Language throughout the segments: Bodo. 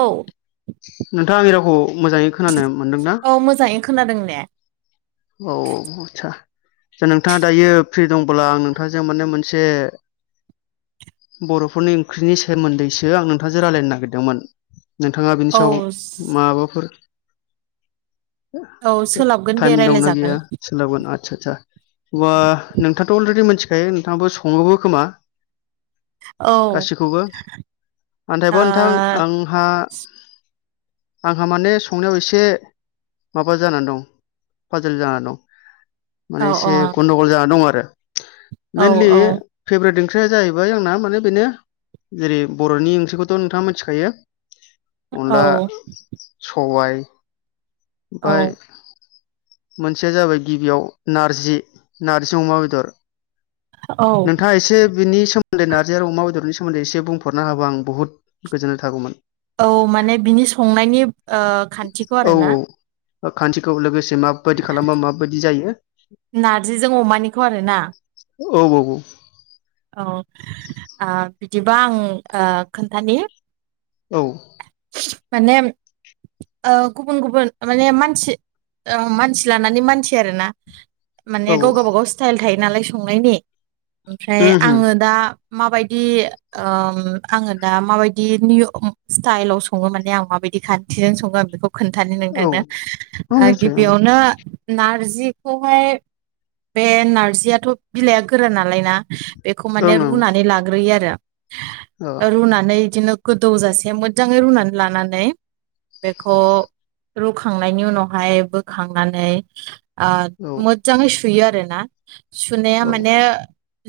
औ नोंथाङा आंनि रावखौ मोजाङै खोनानो मोनदोंना? औ मोजाङै खोनादों ने औ आथ्सा जे नोंथाङा दायो फ्रि दंबोला आं नोंथांजों माने मोनसे बर'फोरनि ओंख्रिनि सोमोन्दैसो आं नोंथांजों रायलायनो नागिर दोंमोन नोंथाङा बिनि औ सायाव माबाफोर औ सोलाबगोन दे टाइम दंना रायलायजागोन गैया सोलाबगोन आच्छा सा हुवा नोंथाङाथ' अलरेडि मिथिखायो नोंथाङाबो सङोबो खोमा? औ ओ गासैखौबो औ नाथायबा नोंथां आंहा आंहा माने संनायाव एसे माबा जानानै दं फाजोल जानानै दं। औ माने औ एसे गन्दगल जानानै दं आरो औ मइेनलि फेभरेट ओं ख्रिया जाहैबाय आंना माने बेनो जेरै बर'नि ओंख्रिखौथ' नोंथाङा मिथिखायो अनला औ सबाय औ ओमफाय मोनसेया जाबाय गिबियाव नारजि नारजि अमा बेदर औ नोंथाङा एसे बिनि सोमोन्दै नारजि आरो अमा बेदरनि स सोमोन्दै एसे बुंफोरनो हाबा आं बुहुद गोजोन्नाय थागौमोन। औ माने बिनि संनायनि खान्थिखौ आरोना खानथिखौ लोगोसे माबादि खालामब्ला माबादि जायो। नारजिजों अमानिखौ आरोना औ औ औ बिदिबा आं खोन्थानि औ माने ओ गुबुन गुबुन माने मानसि मानसि लानानै मानसि आरोना औ माने गाव गावबागाव स्टाइल थायो नालाय संनायनि ओमफ्राय उम उम आङो दा माबायदि ओं आङो दा माबायदि निय उ स्टाइलाव सङो माने आं माबायदि खान्थिजों सङो आं बेखौ खोन्थानि औ नोंथांनो औ निस्सय गिबियावनो नार नारजिखौहाय बे नारजियाथ' बिलाइआ गोरा नालाय ना बेखौ माने ओं ओं रुनानै लाग्रोयो आरो रुनानै बिदिनो गोदौ जासि मोजजाङै रुनानै लानानै बेखौ रुखांनायनि उनावहाय बोखांनानै ओ ओं मोजजाङै सुयो आरोना सुनाया औ माने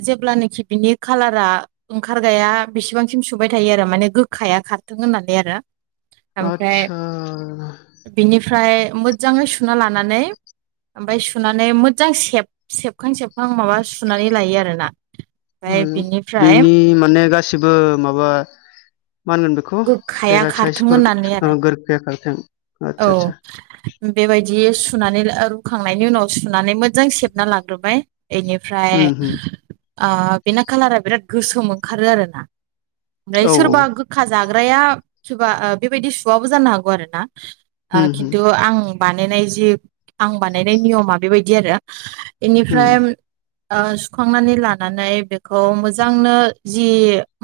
जेब्लानोाखि बिनि खाालारा ओंखारगाया बिसेबांसिम सुबाय थायो आरो माने गोखाया खार थों होननानै आरो ओमफ्राय आदसा बिनि ओमफ्राय मोजजाङै सुना लानानै ओमफ्राय सुनानै मोजां सेबखां सेबखां माबा सुनानै लायो आरोना उम ओमफ्राय बिनिफ्राय बेनि माने गासिबो माबा मा होनगोन बेखौ गोखखाया खारथों पेरासाइसफोर होननानै ओ आरो गोरखिया खारथों औ आदसा आदसा बेबायदि सुनानै आ रुख खांनायनि उनाव सुनानै मोजां सेबना लाथबाय एनिफ्राय उम उम ओ बेना खालारा बिराद गोसोम ओंखारो आरो ना ओमफ्राय औ सोरबा गोखा जाग्राया बा बेबायदि सुवाबो जानो हागौ आरो ना आं उम उम खिनथु आं बा नेनाय जि आंनि बानायनाय नियमा बेबायदि आरो बेनिफ्राय उम सुखांनानै लानानै बेखौ मोजांनो जि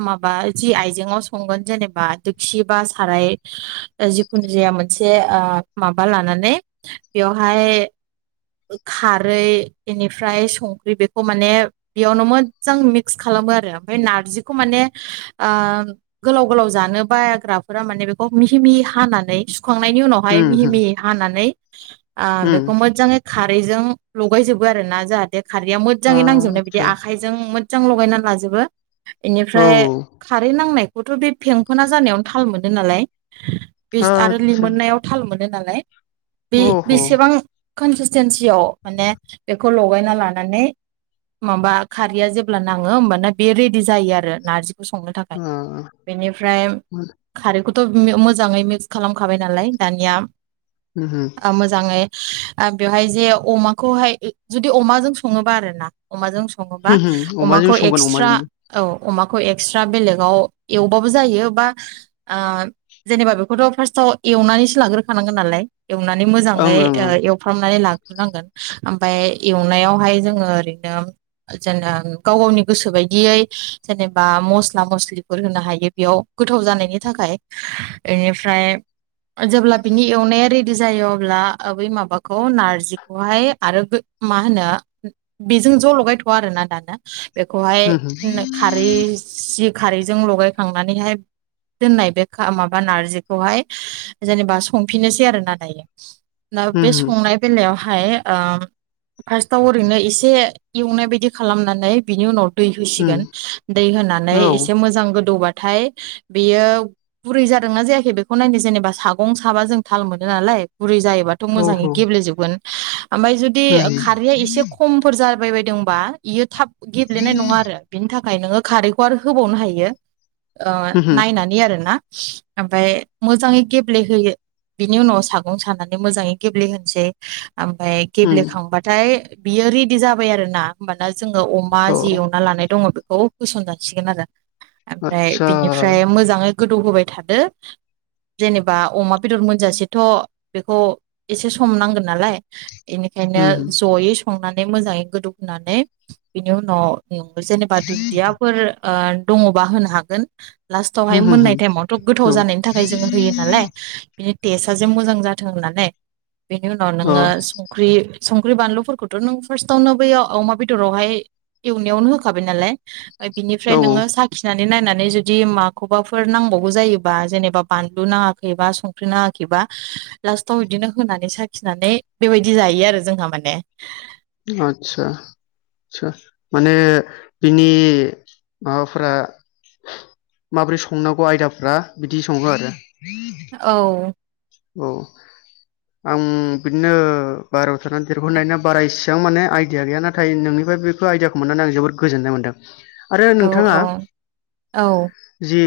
माबा जि आइजेङाव संगोन जेनेबा दोखि बा साराय जिखुनु जाया मोनसे ओ माबा लानानै बेवहाय खारै बेनिफ्राय संख्रि बेखौ माने बेयावनो मोजजां मिक्स खाला खालामो आरो ओमफ्राय नारजिखौ माने ओ गोलाव गोलाव जानो बायाग्राफोरा माने बेखौ मिहि मिहि हानानै सु खांनायनि उनावहाय मिहि उम मिहि हानानै ओ उम बेखौ उम मोजाङै खा खारैजों लगायजोबो आरो ना जाहाथे खारैया मोजजाङै नांजोबनाय बिदि आदसा आखाइजों मोथ जां लगायना लाजोबो बेनि औ फ्राय औ खारै नांनाय बेखौथ' बे फें फोना जानायावनो थाल मोनो नालाय बे आरो लि आदसा मोननायाव थाल मोनो दों नालाय बे अह' ओ बेसेबां केनसिंटन तेनिस आव मोने बेखौ खौ लगायना लानानै माबा खारैया जेब्ला नाङो होमबाना बे रेडि जायो आरो नारजि संनो थाखाय उम बेनि फ्राय उम खारैखो थ' मो मोजाङै मिक्स खालाम खाबाय नालाय दानिया उम मोजाङै ओ बेवहाय जे अमाखौ हाय जुदि अमाजों सङोबा आरो ना अमाजों स सङोबा उम अमाजों अमाखौ संगोन एक्सट्रा अमाजोंनो औ अमाखौ एक्सट्रा बेलेगाव एवबाबो जायो बा ओ जेनेबा बेखौथ' फार्स्ट आव एवना नैसो लाग्रो खानांगोन नालाय। एवनानै ओं मोजाङै ओं ओ ओं एव फ्रामनानै लाग ग्रोनांगोन । आमफ्राय एवनायाव हाय जोङो ओरैनो जेन गाव गावनि गोसो बाय दियै जेनेबा मस्ला मसलि फोर होनो हायो बेयाव गोथाव जानायनि थाखाय इनिफ्राय जेब्ला बिनि एवनाया रेडि जायो अब्ला बै माबाखौ नारजि खौहाय आरो मा होनो बेजों ज' लगायथ'वा आरोना दानो। बेखौ हाय उम खारै सि खारैजों लगाय खांनानैहाय दोननाय बे माबा नारजि खौहाय जेनेबा संफिनोसै आरो ना दायो। दा बे उम उम संनाय बेलायाव हाय ओ फार्स्टआव ओरैनो एसे एवनाय बायदि खालामनानै बिनि उनाव दै होसि उम गोन दै होनानै औ एसे गोदौ बाथाय बेयो बुरै जादोंना जायाखै बेखौ नायनो जेनेबा सागं साबा जों थाल मोनो नालाय गुरै जायोबाथ' औ मोजाङै औ गेब्लेे जोबगोन। ओमफाय जुदि उम खारैआ एसे खम फोर जाबाय बायदोंबा इयो थाब गेब्लेनाय नङा आरो बिनि थाखाय नोङो खारैखौ आरो होबावनो हायो। ओ उम नायनानै आरोना ओमफाय मोजाङै गेब्ले होयो। बिनि उनाव सागं सानानै मोजाङै गेब्ले होनसै। ओमफाय उम गेब्ले उम खांबाथाय बियो रेडि जाबाय आरो ना । जोङो अमा अ जि एवना लानाय दङ बेखौ होसन जासिगोन आरो। ओमफ्राय आदसा बिनि फ्राय मोजाङै गोदौ होबाय थादो। जेनेबा अमा बेदर मोनजा सेथ' बेखौ एसे सम नांगोन नालाय। बेनिखायनो उम ज'यै संनानै मोजाङै गोदौ होनानै बिनि उनाव जेनेबा दुन्दिया फोर ओ दङबा होनो हागोन। लास्टाव हाय उम उम मोननाय उम टाइमावथ' गोथाव औ जानायनि थाखाय जोङो होयो नालाय बिनि टेस्टआ जे मोजां जाथों होननानै बेनि उनाव अ नोङो संख्रि संख्रि बानलु फोरखौथ' नों फार्स्ट आवनो बैयो अमा बेदराव हाय एवनायावनो होखाबाय नालाय। बिनिफ्राय औ नोङो साखिना नायनानै जुदि माखौबा फोर नांबावौ जायोबा जेनेबा बानलु नाङाखै बा संख्रि नाङाखै बा लास्टाव इदिनो होनानै साखिनानै बेबायदि जायो आरो जोंहा माने। आतसा माने बिनि माबा फोरा माबोरै संनांगौ आयदाफ्रा बिदि सङो आरो? औ। औ आं बिदिनो बाहेराव थानानै देरबोनाय ना, बारा इसि बेसेबां माने आइडिया गैया, नाथाय नोंनिफ्राय बेखौ आइदियाखौ मोननानै आं जोबोद गोजोननाय मोनदों । आरो औ नोंथाङा औ औ जि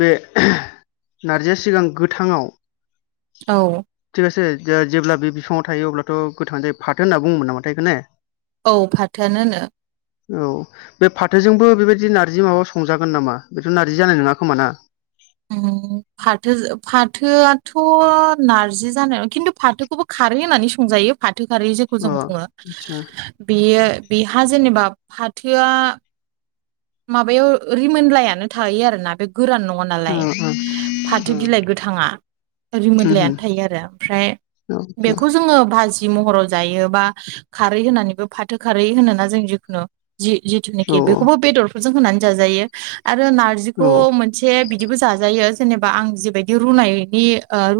बे नारजिया सिगां गोथा ङाव औ जेब्ला बे बिफाङाव थायो अब्लाथ' गोथां जायो, फाथो होनना बुङोमोन नामा थाय बिखौ ने? औ फाथो आनो होनो । औ बे फाथोजोंबो बेबायदि नारजि माबा संजा गोन नामा? बेथ' नारजि जानाय नङा? खोमाना [inaudible] फाथो फाथोआथ' नार्रजि जानायङा, खिन्थु फाथोखौबो खारो होननानै संजायो फाथो फाथो खारि जेखौ अ जों बुङो, आदसा बेयो बेहा जेनेबा फाथोया माबायाव रिमोनलायानो थायो आरोना बे गोरान नङा अ नालाय अ फाथो होम बिलाइ गोथाङा । होम रिमोनलायानो थायो आरो ओमफ्राय, औ औ बेखौ जोङो भाज जि महराव जायो बा खारै होनानै बो फाथो खारै होनोना बुंनो ना जों जिखुनु जि जिथुनिखि बेखौबो बेदरफोरजों होनानै जाजायो आरो नारजिखौ मोनसे बिदिबो जाजायो, जेनेबा आं जिबायदि रुनायनि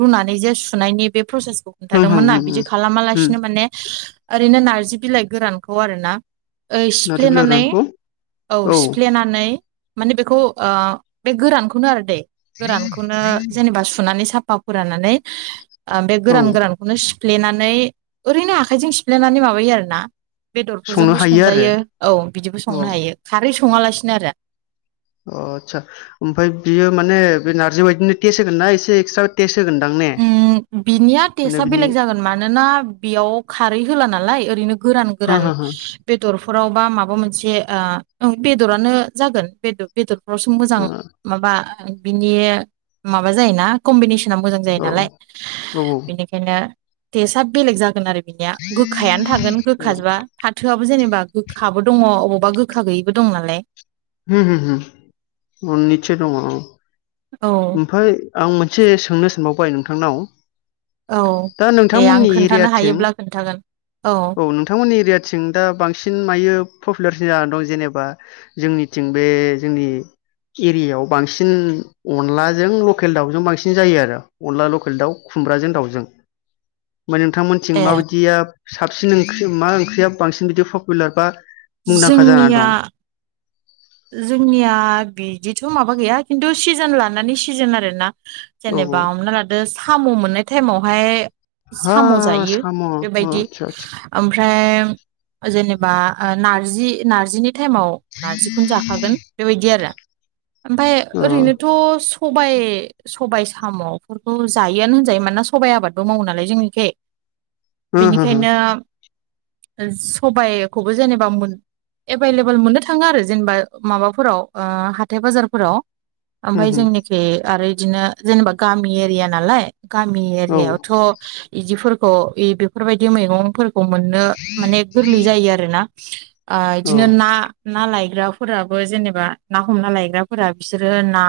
रुनानैबो जे सुनायनि प्रसेसखौ ओम होम खोन्थादोंमोन ना, ओम ओम बिदि खालामालासिनो माने ओरैनो नारजि बिलाइ गोरानखौ आरो ना नारजि बिलाइ सिफ्लेनानै गोरानखौ औ फ्लेनानै माने बेखौ ओ बे गोरानखौनो आरो दै गोरानखौनो जेनेबा सुनानै साफा फोराननानै बे औ गोरान गोरानखौनो सिफ्लेनानै ओरैनो आखाइजों सिफ्लेनानै माबायो आर ना । संनो बेदरफोरजोंबो हायो आरो संजायो औ बिदिबो औ संनो हायो । खारै सङालासिनो आरो अ आदसा, ओमफ्राय बियो माने बे नारजि बायदिनो टेस्ट होगोनना एसे एक्सट्रा टेस्ट होगोनदां ने उम बिनिया माने टेस्ट बिनि बेलेग जागोन, मानोना बेयाव खारै होला नालाय ओरैनो गोरान हो गोरान हो हो बेदरफोराव बा माबा मोनसे जे ओ बेदरानो जागोन, बेदर बेदरफ्रासो मोजां माबा बिनि माबा जायो ना, कम्बिनेसना मोजां जायो । ओ औ नालाय औ बेनिखायनो टेस्टया बेलेग जागोन आरो बिनिया गोखायानो थागोन ओ गोखाजोबा फाथोआबो जेनेबा गोखाबो दङ, अबावब अबेबा गोखा गैयिबो दं नालाय हो हो मोनैसे दङ । औ ओमफ्राय आं मोनसे सोंनो सानबावबाय नोंथांनाव औ दा दे आं नोंथांमोननि खोन्थानो एरियाथिं हायोब्ला खोन्थागोन औ नोंथांमोननि एरियाथिं दा बांसिन मायो पपुलारसिन जानानै दं जेनेबा जोंनिथिं बे जोंनि एरियायाव बांसिन अनलाजों लकेल दाउजों बांसिन जायो आरो अनला लकेल दाउ खुमब्राजों दाउजों फ्राय नोंथांमोनथिं ए माबायदिया साबसिन ओंख्रि, मा ओंख्रिया बांसिन बिदि पपुलार बा मुंदांखा जानानै जोंनिया दं जोंनिया बिदिथ' माबा गैया, खिन्थु सिजोन लानानै सिजोन आरोना औ जेनेबा हमना लादो साम' मोननाय टाइमावहाय हा साम' जायो साम' बेबायदि आदसा आदसा ओमफ्राय ओमफ्राय जेनेबा नारजि नारजिनि टाइमाव नारजिखौ जाखागोन बेबायदि आरो ओमफाय अ ओरैनोथ सबायाइ सबायाइ साम'फोरखौ जायोआनो होनजायो मानोना सबाइ आबादबो मावो नालाय जोंनिखै । हो हो हो बेनिखायनो होम सबायाइखौबो जेनेबा मोन एभलेबल मोननो थाङा आरो जेनेबा माबाफोराव हाथाय बाजारफोराव ओमफ्राय जोंनिखि आरो बिदिनो जेनेबा गामि एरिया नालाय गामि औ एरियाायावथ' इदिफोरखौ बेफोरबायदि मैगंफोरखौ मोननो माने गोरलै जायो आरोना । आ औ इदिनो ना ना लाइक ग्राफोराबो जेनेबा ना हमना लायग्राफोरा बिसोरो ना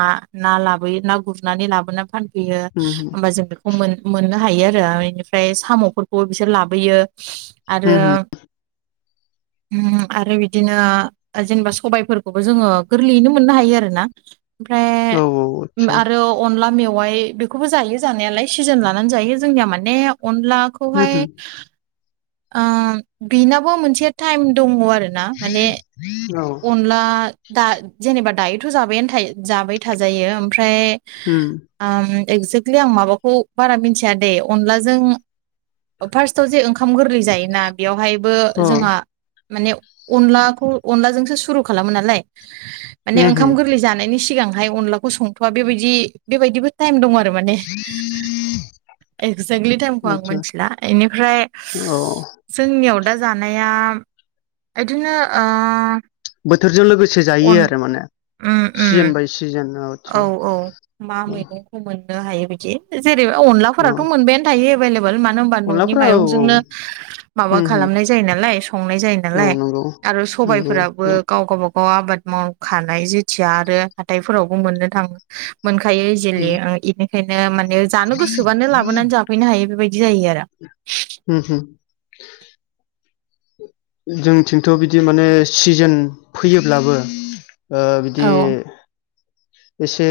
ना लाबोयो ना गुरनानै लाबो गुरना फान फैयो होम होम होमबा जों बेखौ मोन मोननो हायो आरो बेनिफ्राय साम'फोरखौबो बिसोर लाबोयो । आरो होम होम उ आरो बिदिनो जेनेबा सबायफोरखौबो जोङो गोरलैयैनो मोननो हायो आरो ना ओमफ्राय औ आदसा आरो अनला मेव य बेखौबो जायो जानायालाय सिजोन लानानै जायो जोंनिया माने होम अनलाखौहाय होम ओ बेनाबो मोनसे टाइम दङ आरो [inaudible] अनला दा जेनेबा दायोथ' जाबायानो थायो जाबाय थाजायो । ओमफ्राय होम ओम एक्जेक्टलि आं माबाखौ बारा मिथिया दे अनलाजों फार्स्टआव जे ओंखाम गोरलै जायोना बेयावहाय बो अ जोंहा माने अनलाखौ अनलाजोंसो सुरु खालामो नालाय माने होम ओंखाम होम गोरलै जानायनि सिगांहाय अनलाखौ संथ'वा बेबायदि बेबायदिबो टाइम दं आरो माने एक्जेक्टलि टाइमखौ आं आदसा मिथिला बेनिफ्राय औ जोंनियाव दा जानाया इदिनो ओ बोथोरजों लोगोसे जायो अन आरो माने उम सिजोन उम बाय सिजोन औ आदसा औ मा औ मैगंखौ मोननो हायो बिदि जेरैबा औ अनलाफोराथ' मोनबायानो थायो । मानो होनोमबा न'नि अनलाफ्रा औ औ माइरंजोंनो माबा उम उम खालामनाय जायो नालाय संनाय जायो औ नालाय नंगौ आरो नंगौ सबायफोराबो उम गाव गावबागाव व आबाद मावखानाय जेथिया आरो हाथायफोरावबो मोननो थाङो। मोनखायो इजिलि उम बेनिखायनो माने जानो गोसोबानो लाबोनानै जाफैनो हायो बेबायदि जायो आरो हु होम जोंथिंथ' बिदि माने सिजोन फैयोब्लाबो ओ बिदि एसे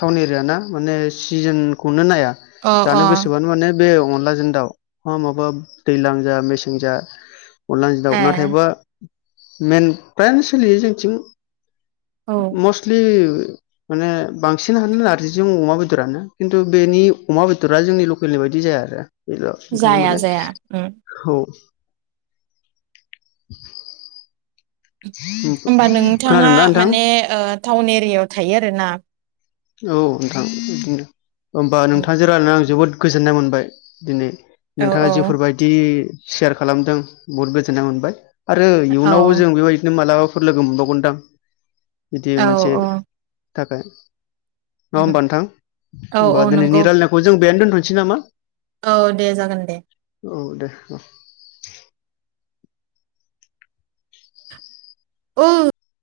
टाउन एरिया ना माने सिजोनखौनो नाया औ अ जानो अ गोसोबानो माने बे अनलाजों दाउ मा माबा दैज्लां जा मेसें जा अदला जों ए दउ नाथायबा मेन फ्रायानो सोलियो जोंथिं औ मस्टलि माने बांसिनानो नारजिजों अमा बेदरानो खिन्थु बेनि अमा बेदारा जोंनि लकेलनि बायदि जाया आरो बेल' ओंखायनो जाया माने जाया उम बेखौ [inaudible] होमबा नोंथाङा खोनादोंना नोंथां माने ओ टाउन एरियायाव थायो आरोना औ नोंथां बिदिनो होमबा उम नोंथांजों रायायनानै आं जोबोद गोजोननाय मोनबाय दिनै । औ नोंथाङा औ जेफोरबायदि सेयार खालामदों बहुद गोजोननाय मोनबाय । आरो औ इयुनावबो जों बेबायदिनो मालाबाफोर लोगो मोनबावगोनदां । बिदि औ मोनसे औ थाखाय नङा उम होमबा नोंथां औ होमबा औ नंगौ दिनैनि रायलायनायखौ जों बेहनो दोनथनोसै नामा। औ दे जागोन दे औ दे औ ओ